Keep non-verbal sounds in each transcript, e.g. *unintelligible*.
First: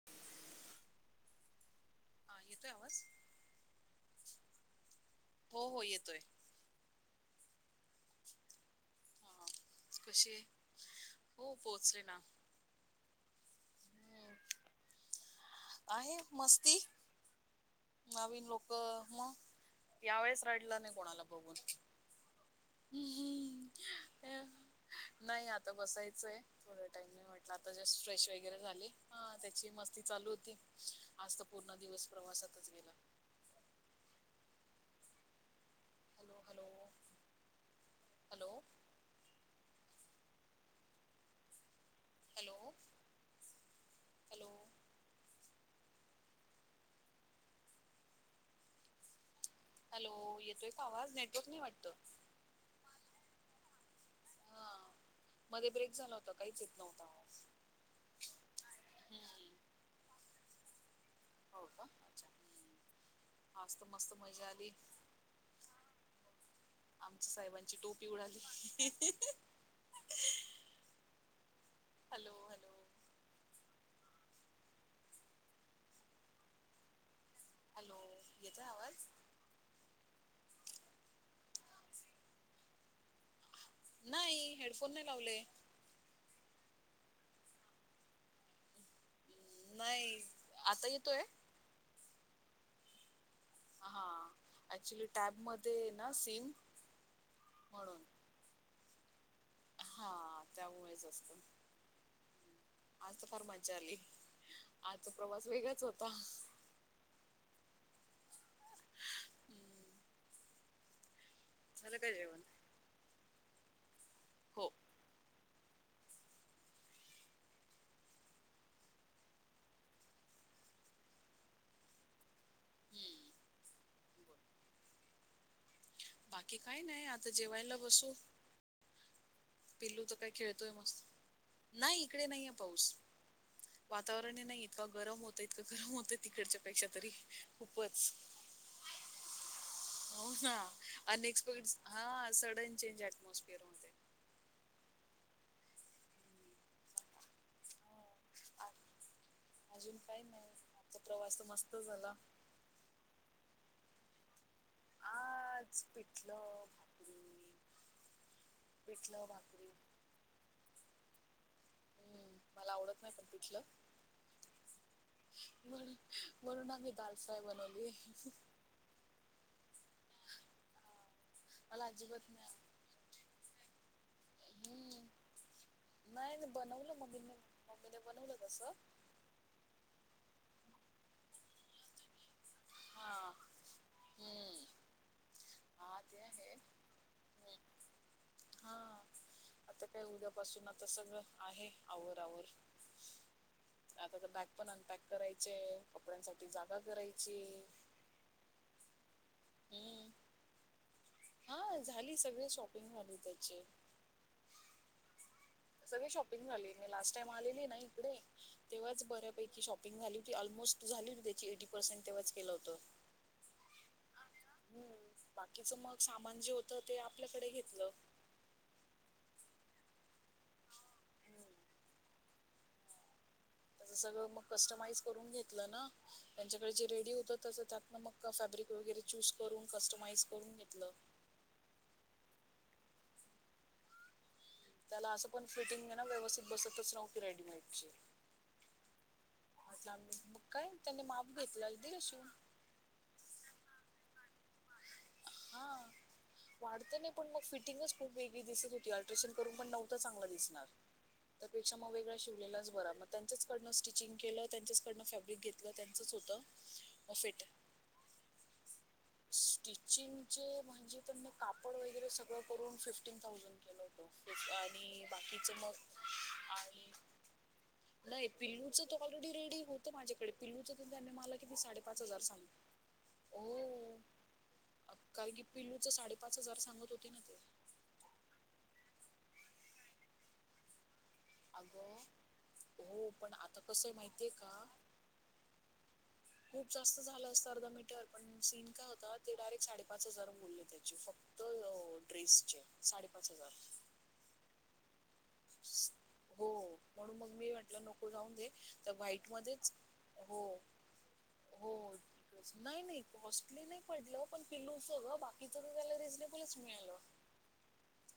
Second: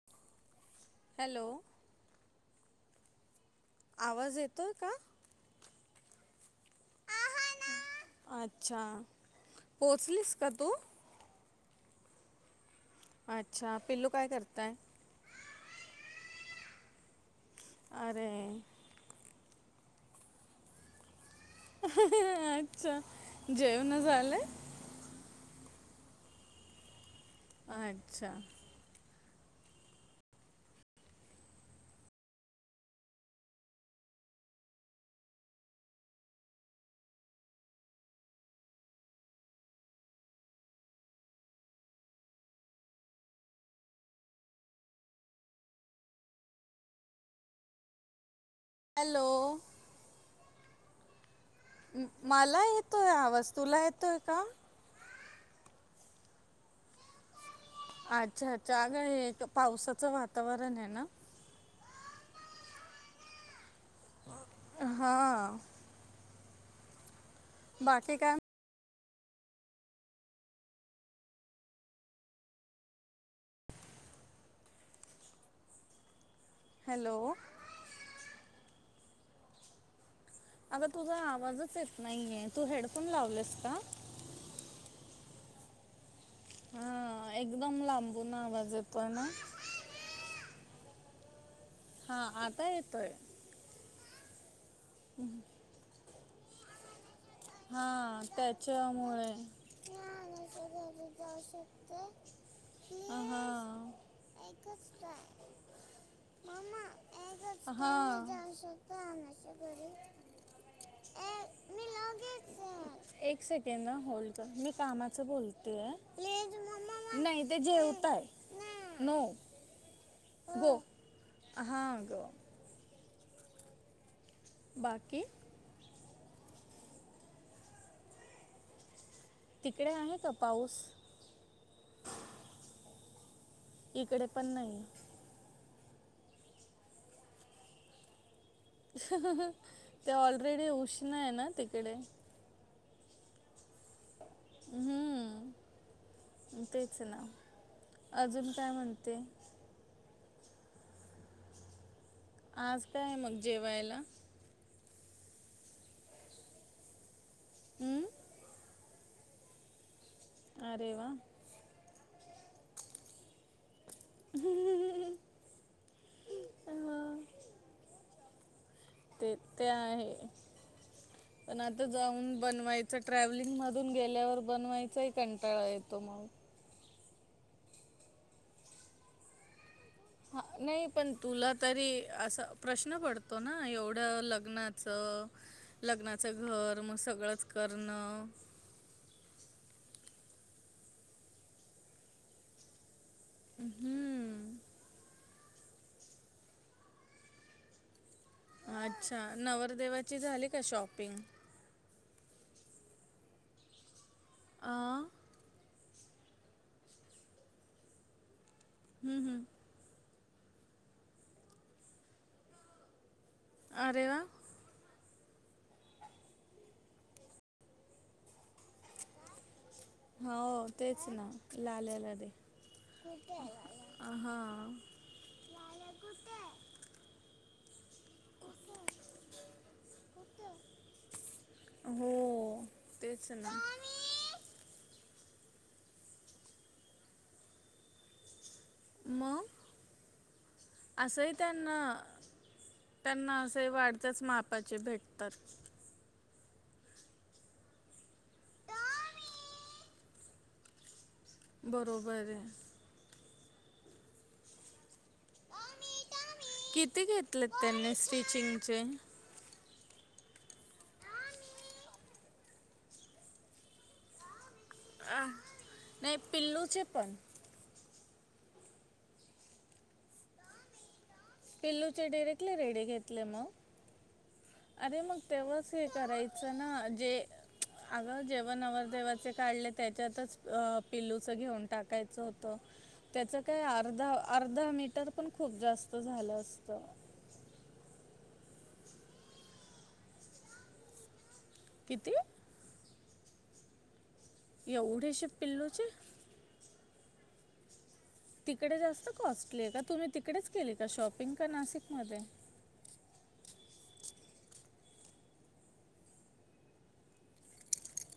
*inaudible* Hello! हा येतोय आवाज? आवाज येतोय का? हो हो येतोय आच्छा हा कशी पोहचलीस आहे? का तू? हो पोहोचले ना. आच्छा, पिल्लू काय हम्म, करताय? आहे मस्ती. नवीन अरे लोक म या वेळेस रडला नाही कोणाला बघून. आच्छा, हम्म. जेवन झाले? नाही आता बसायचं आहे थोड टाइम नाही म्हटलं आता जस्ट फ्रेश अच्छा वगैरे झाली, हा त्याची मस्ती चालू होती, आज तर पूर्ण दिवस प्रवासात आताच गेला. Hello! Hello! Hello! Hello! Hello! Hello! Hello! येतोय का आवाज? नेटवक नाही वाटत. मला येतोय आवाज, तुला येतोय का? मधे ब्रेक झाला होता काहीच येत नव्हता आवाज. आच्छा आच्छा आगं हे त हम्म पावसाचं वातावरण हे ना? हो का अच्छा. आज त मस्त मजा आली, हां आमच्या साहेबा ची टोपी बाकी काय उडाली. हॅलो! हॅलो! हॅलो! हॅलो! येतोय आवाज? आगं तुझा आवाजच येत नाहीये, तू हेडफोन लावलेस का? नाही हेडफोन नाही लावले. हा एकदम लांबून आवाज येतोय ना. हम्म, नाही, आता येतोय? हा आता येतोय. हा ऍक्च्युली टॅबमध्ये हे ना सिम. म्हणून हा त्याच्यामुळे. हा त्यामुळेच असतं. आज तं फार हा मज्जा आली आजचा प्रवास वेगळाच होता. हम्म. हा. झालं काय जेवण? एक सेकंद ना होल्ड कर, हो मी कामाच बोलतेये. नाही ते जेवताय नो. गो, हा आगं हुं. बाकी. बाकी काही नाही आता जेवायला बसू. तिकडे पिल्लू तर आहे का काय खेळतोय पाऊस मस्त नाही इकडे नाहीये पाऊस. इकडे वातावरण हे पण नाही इतकां गरम होतं इतकं गरम होतं तिकडच्या पेक्षा तरी खूपच. *unintelligible* हो हा ऑलरेडी उष्ण आहे ना अनएक्सपेक्ट तिकडे हा सडन चेंज अऍटमॉस्फियर होते. हम् तेच ना हो अजून काय आ- म्हणते? अजून काय नाही आचा प्रवास तर मस्त झाला. आज काय मग जेवायला? आज पिठलं भाकरी. हं? पिठलं भाकरी. अरे वा. हम्म मला आवडत नाही पण पिठलं. म्हणून म्हणून आम्ही दाल अं, फ्राय बनवलीये. ते ते आहे पण मला आता जाऊन अजिबात नाही बनवायच च ट्रॅव्हलिंगमधून गेल्यावर हम्म बनवायचाही कंटाळा येतो मग. नाही नाही बनवलं मम्मीने मम्मीने बनवलं तसं. हा नाही पण तुला तरी असा प्रश्न हा पडतो ना एवढ्या हम्म लग्नात त हा ते लग्नाचं आहे घर मग सगळंच हम्म. करणं. हा आता काय उद्यापासून आता सगळं आहे आवर आवर. हम्. आता तर बॅग पण अनपॅक करायचेय कपड्यांसाठी जागा करायची. अच्छा हम्म नवरदेवाची झाली का शॉपिंग? हा झाली सगळी शॉपिंग झाली त्याचे. आ. सगळी शॉपिंग झाले मी लास्ट टाइम आलेली ना इकडे तेव्हाच हं, हं. बऱ्यापैकी शॉपिंग पिंग झाली होती ऑलमोस्ट झाली होती त्याची एटी पर्सेंट तेव्हाच केलं होतं. अरे वा. हम्म बाकीच मग सामान जे होतं ते आपल्याकडे घेतलं. हो तेच ना लाल्याला दे. सगळं हा मग कस्टमाइज करून घेतलं ना. त्यांच्याकडे जे रेडी होत त्या त्यातन मग फॅब्रिक वगैरे चूज करून कस्टमाइज करून घेतलं. हो तेच ना. त्याला असं पण फिटिंगये ना व्यवस्थित बसतच नव्हती रेडीमेड ची. मग म्हटलं आम्ही मग काय त्यांनी असंही माप घेतलं अल् त्यांना दिलं शिवून. त्यांना असे वाढत्याच मापाचे भेटतात. वाढत नाही पण मग फिटिंगच खूप वेगळी दिसत होती अल्ट्रेशन करून पण नव्हं चांगलं दिसणार. त्या पेक्षा मग वेगळा बरोबर आहे शिवलेलाच बरा मग त्यांच्याचकडनं स्टिचिंग केलं त्यांच्याचकडनं फॅब्रिक घेतलं त्यांचंच होतं. किती मग फिट घेतले त्यांनी स्टिचिंगचे? स्टिचिंगचे म्हणजे त्यांनी कापड वगैरे सगळं करून फिफ्टीन थाउजंड. केलं होतं आणि आ, बाकीच मग नाही पिल्लूचे आणि पण नाही पिल्लूच तो ऑलरेडी रेडी होत माझ्याकडे पिल्लूच त्यांनी मला किती साडेपाच पिल्लूचे हजार डिरेक्टली सांगितलं रेडी घेतले मग? हो अरे मग कारण की तेव्हाच हे पिल्लूचं साडेपाच करायचं हजार ना सांगत होते जे ना ते अगं जेव्हा नवरदेवाचे काढले त्याच्यातच अ पिल्लूच घेऊन अगं टाकायच होत. हो पण त्याच आता काय कसं आहे अर्धा माहितीये का अर्धा मीटर पण खूप जास्त झाल असत. खल असत अर्धा मीटर पण सीन काय होता ते डायरेक्ट साडेपाच हजार बोलले त्याची फक्त. दोन किती ड्रेसचे साडेपाच हजार एवढेशे पिल्लूचे. हो म्हणून मग मी म्हटल नको जा दे तिकडे तर, जास्त व्हाईट कॉस्टली आहे मध्येच का तुम्ही हो तिकडेच केली का शॉपिंग का हो नाशिकमध्ये नाही नाही कॉसली नाही पडल, पण पिलूच ग बाकीच त्याला रिझनेबलच मिळाल.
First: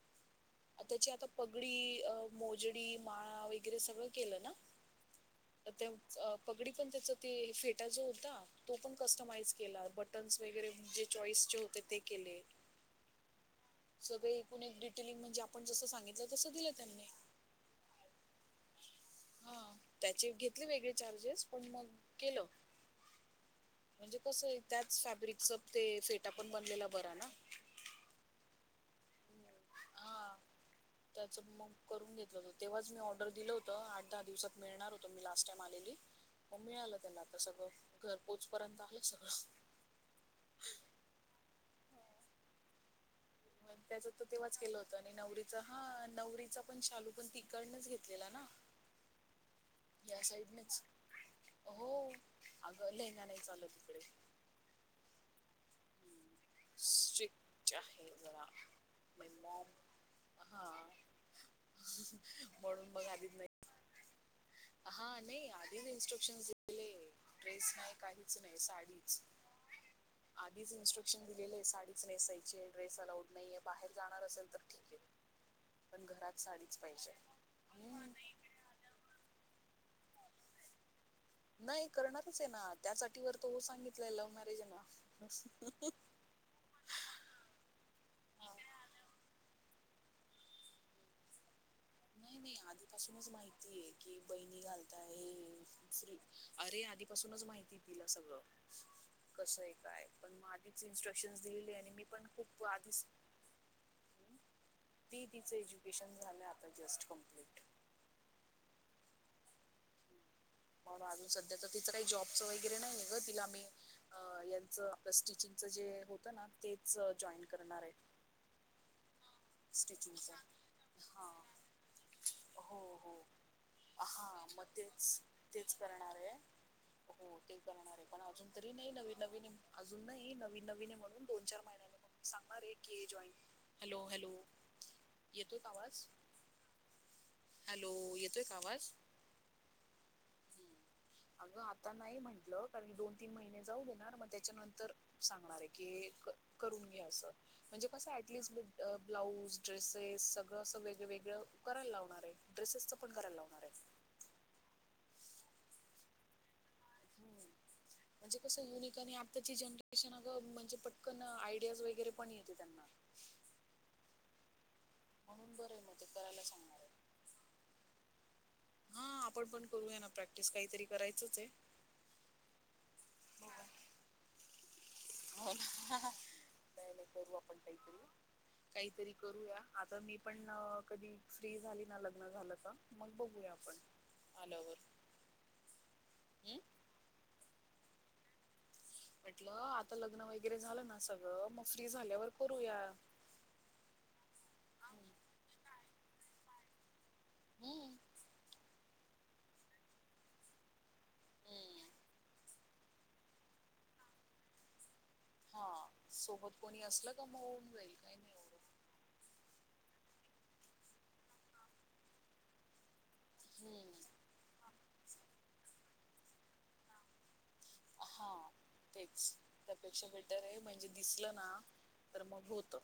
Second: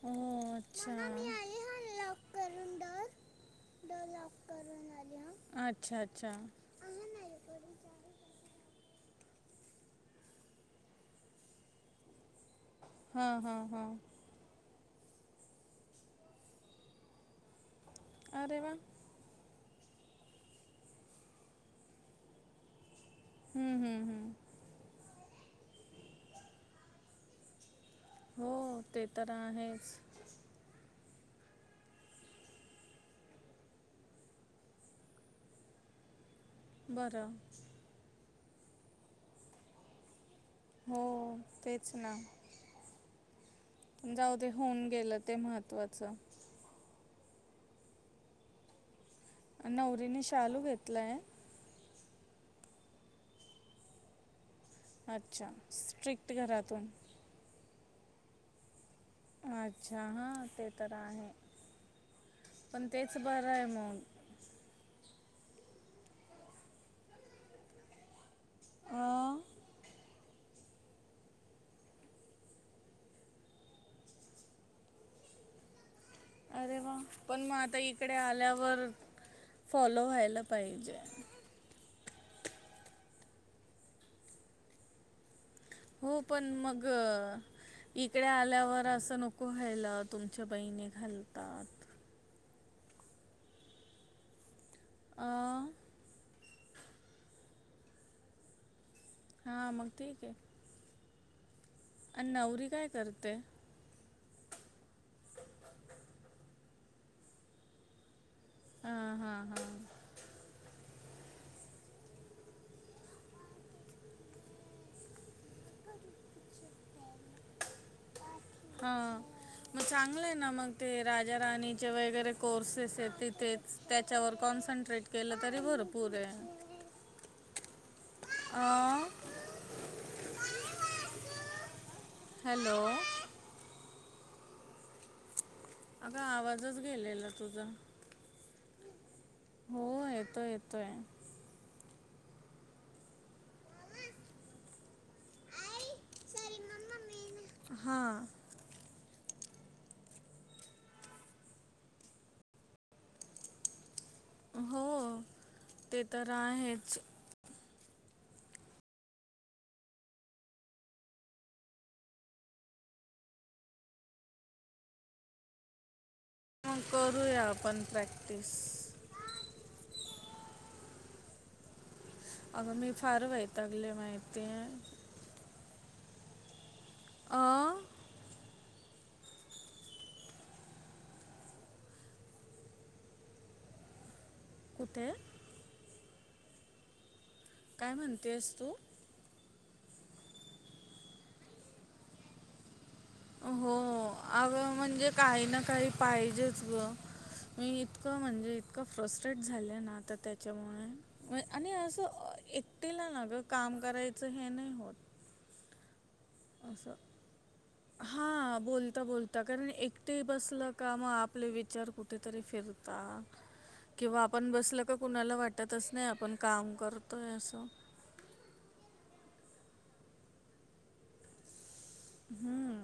हो अच्छा त्याची आता पगडी अ, मोजडी माळा वैगरे सगळ केल ना हा अच्छा अच्छा पगडीच त्याच ते फेटा जो होता तो पण कस्टमाइज केला. बटन्स वगैरे जे चॉईसचे होते ते केले. हा हा हा टेलिंग म्हणजे आपण जस सांगितल तस दिल त्यांनी. अरे वा हा त्याचे घेतले वेगळे चार्जेस पण मग केल. हम्म, हम्म, म्हणजे हम्म. कस होईल, त्याच फॅब्रिकच ते फेटा पण बनलेला बरा ना. हो ते तर आहेच. हा त्याच मग करून घेतल होत तेव्हाच मी ऑर्डर दिल होत. आठ दहा दिवसात मिळणार होत. मी लास्ट टाइम आलेली‌ मग मिळाल त्याला बरं आता सगळ घरपोच पर्यंत आल सगळ. हो तेच ना. त्याच पण तर जाऊ दे तेव्हाच केलं होऊन होत. आणि गेलं ते नवरीच हा महत्त्वाचं नवरीचा पण चालू पण तीकडनच घेतलेला ना. नवरीने या शालू साईडनेच घेतला आहे. हो अग लेंहगा नाही चालत तिकडे. अच्छा, स्ट्रिक्ट घरातून *unintelligible* मॉम अच्छा हा ते तर आहे. पण म्हणून मग तेच आधीच बर नाही आहे मग. हा नाही आधीच इन्स्ट्रक्शन दिले. ड्रेस नाही काहीच नाही साडीच. अं, आधीच इन्स्ट्रक्शन दिलेले आहे साडीच नेसायची आहे. ड्रेस अलाऊड नाहीये. बाहेर जाणार असेल तर ठीक. पण घरात साडीच अरे वा, पाहिजे पण मग आता हम्म. इकडे आल्यावर फॉलो व्हायला पाहिजे. नाही करणारच आहे ना. त्यासाठी व तो हो सांगितलय लव्ह मॅरेज ना हो पण मग इकडे हा. आल्यावर अस नको व्हायला, तुमच्या बहिणी घालतात. नाही नाही आधीपासूनच माहितीय की बहिणी घालताय. अं, फ्री अरे आधीपासूनच माहिती तिला सगळ कस आहे हां मग काय. ठीक आहे पण मग आधी इ्स्ट्रक्शनस दिलेली आणि म आणि नवरी काय करते. ती तिच एज्युकेशन झाल आता जस्ट कंप्लीट. हा हा हा अजून सध्या तर तिच काही जॉबच वगैरे नाहीय ग. तिला आम्ही अ यांच स्टिचिंगच जे होत ना तेच जॉईन करणार आहे. हा मग चांगलं आहे स्टिचिंगचा ना मग ते हा राजा राणीचे वगैरे हो कोर्सेस हो आहेत तिथे त्याच्यावर हा मग कॉन्सन्ट्रेट तेच केलं तरी तेच भरपूर करणार आहे. हो ते करणार आहे पण अजून तरी नाही अं, नवीन नवीन अजून नाही नवीन नवीन आहे म्हणून दोन चार महिन्या सांगणार आहे हॅलो की हे जॉईन हॅलो हॅलो येतो का आवाज? अगं आवाजच गेलेला. तुझा हॅलो येतोय का आवाज? हो येतोय येतोय. अगं आता नाही म्हंटलं कारणी दोन तीन महिने जाऊ देणार मग त्याच्यानंतर सांगणार आहे की करून घे असं म्हणजे कसं हां ऍटलिस्ट ब्लाऊज, ड्रेसेस सगळं असं वेगळवेेगळं करायला लावणार आहे. ड्रेसेसच पण करायला लावणार आहे हो ते तर आहेच. हम्. म्हणजे कसं युनिक आणि आत्ताची जनरेशन अगं म्हणजे पटकन आयडियाज वगैरे पण येते त्यांना म्हणून बरं मग ते करायला सांग ग करूया आपण प्रॅक्टिस. हा आपण पण करूया ना प्रॅक्टिस काहीतरी करायचच आहे. अगं मी फार बघू वैतागले माहितीये. हो ना नाही नाही करू अ आपण काहीतरी काहीतरी. करूया आता मी पण कधी फ्री झाली ना लग्न झालं तर मग बघूया. *unintelligible* कुठे? हम्म काय म्हणतेस तू? म्हटलं आता लग्न वगैरे झालं ना सगळं मग फ्री झाल्यावर करूया. हो अं म्हणजे काही ना काही पाहिजेच ग. मी हम्म इतकं म्हणजे इतकं फ्रस्ट्रेट झालं ना आता त्याच्यामुळे. आणि हम्म असं एकटीला ना ग काम करायचं हे नाही होत. हा सोबत कोणी असं असलं का मग होऊन जाईल काही नाही हा एवढं बोल बोलता बोलता कारण एकटे बसलं का म आपले विचार कुठेतरी फिरता हम्म किंवा आपण बसल का कुणाला वाटतच नाही आपण काम करतोय असं. हा तेच त्यापेक्षा बेटर आहे म्हणजे दिसलं ना तर मग होत हम्म.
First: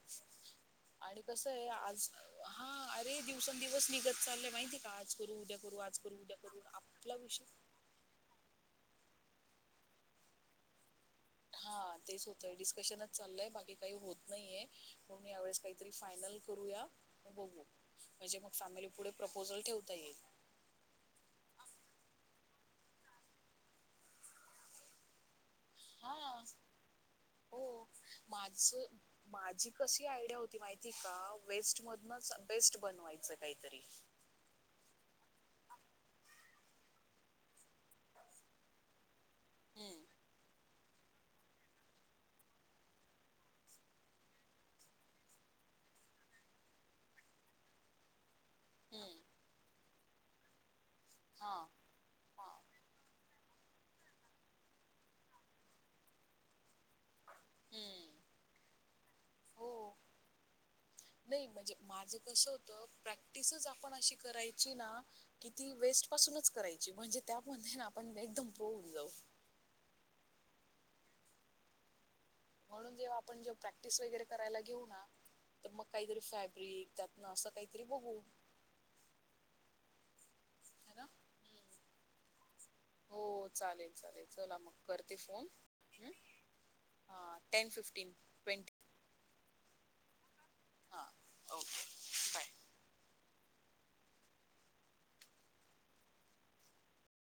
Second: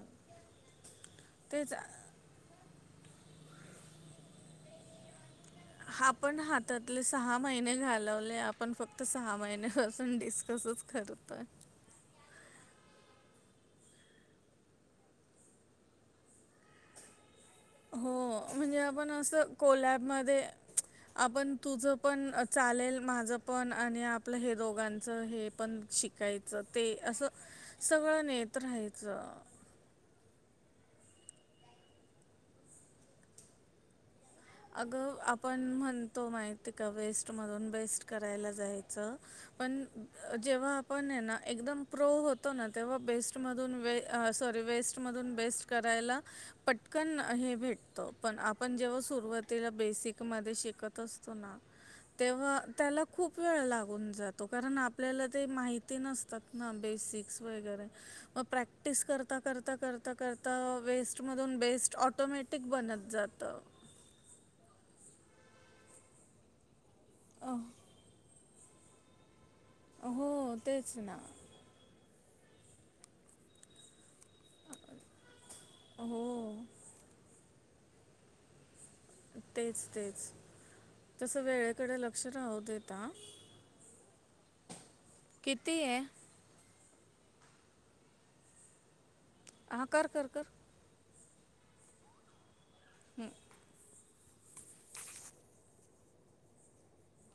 आणि कस आहे तेच आज हा अरे दिवसंदिवस निघत चाललंय माहिती काज करू उद्या करू आज करू उद्या आपण करू हातातले आपला सहा विषय महिने घालवले. आपण फक्त सहा महिन्यापासून डिस्कसच करतोय. हा तेच होतय डिस्कशनच चाललंय बाकी काही होत नाहीे पण मी यावेेळेस काही री फायनल करूया बघू. हो मग म्हणजे फॅमिली पुढे आपण असं प्रपोजल ठेवता येईल कोलॅबमध्ये आपण तुझ पण चालेल माझ पण आणि आपलं हे दोघांच हे पण हा शिकायचं ते असं हो सगळं नेत माझ राहायचं. माझी कशी आयडिया होती माहिती का वेस्ट मधूनच बेस्ट बनवायचं काहीतरी. अगं आपण म्हणतो माहिती आहे का वेस्टमधून बेस्ट करायला जाईच. पण हम्म जेव्हा पण आहे ना एकदम प्रो होतो ना तेव्हा बेस्टमधून वे सॉरी वेस्टमधून बेस्ट करायला पटकन हे भेट. पण आपण जेव्हा हम्म सुरवातीला बेसिक मध्ये शिकत असतो ना. हा हा तेव्हा त्याला खूप वेळ लागून जातो कारण आपल्याला ते माहिती नसतात ना बेसिक्स वरे हम्म मग प्रॅक्टिस करता करता हो करता करता वेस्ट मध नाही म्हणजे बेस्ट ऑटोमॅटिक बनत जातं. ण अशी करायची ना की ती वेस्ट पासूनच करायची म्हणजे अह, त्यामध्ये ना आपण एकदम ब ब जााऊ हो तेच ना. म्हणून जेव्हा आपण जेव्हा प्रॅक्टिस वगैरे करायला घेऊ ना तर मग काहीतरी हो फॅब्रिक त्या ना असं काहीतरी बघू. तेच तेच है ना तसं हम्म. वेळेकडे लक्ष राहू देेत. हो चालेल चालेल चला मग करते फोन किती आहे ह. हां टेन फिफ्टीन ट्वेंटी. हह कर कर कर. हा ओके बाय. हम्.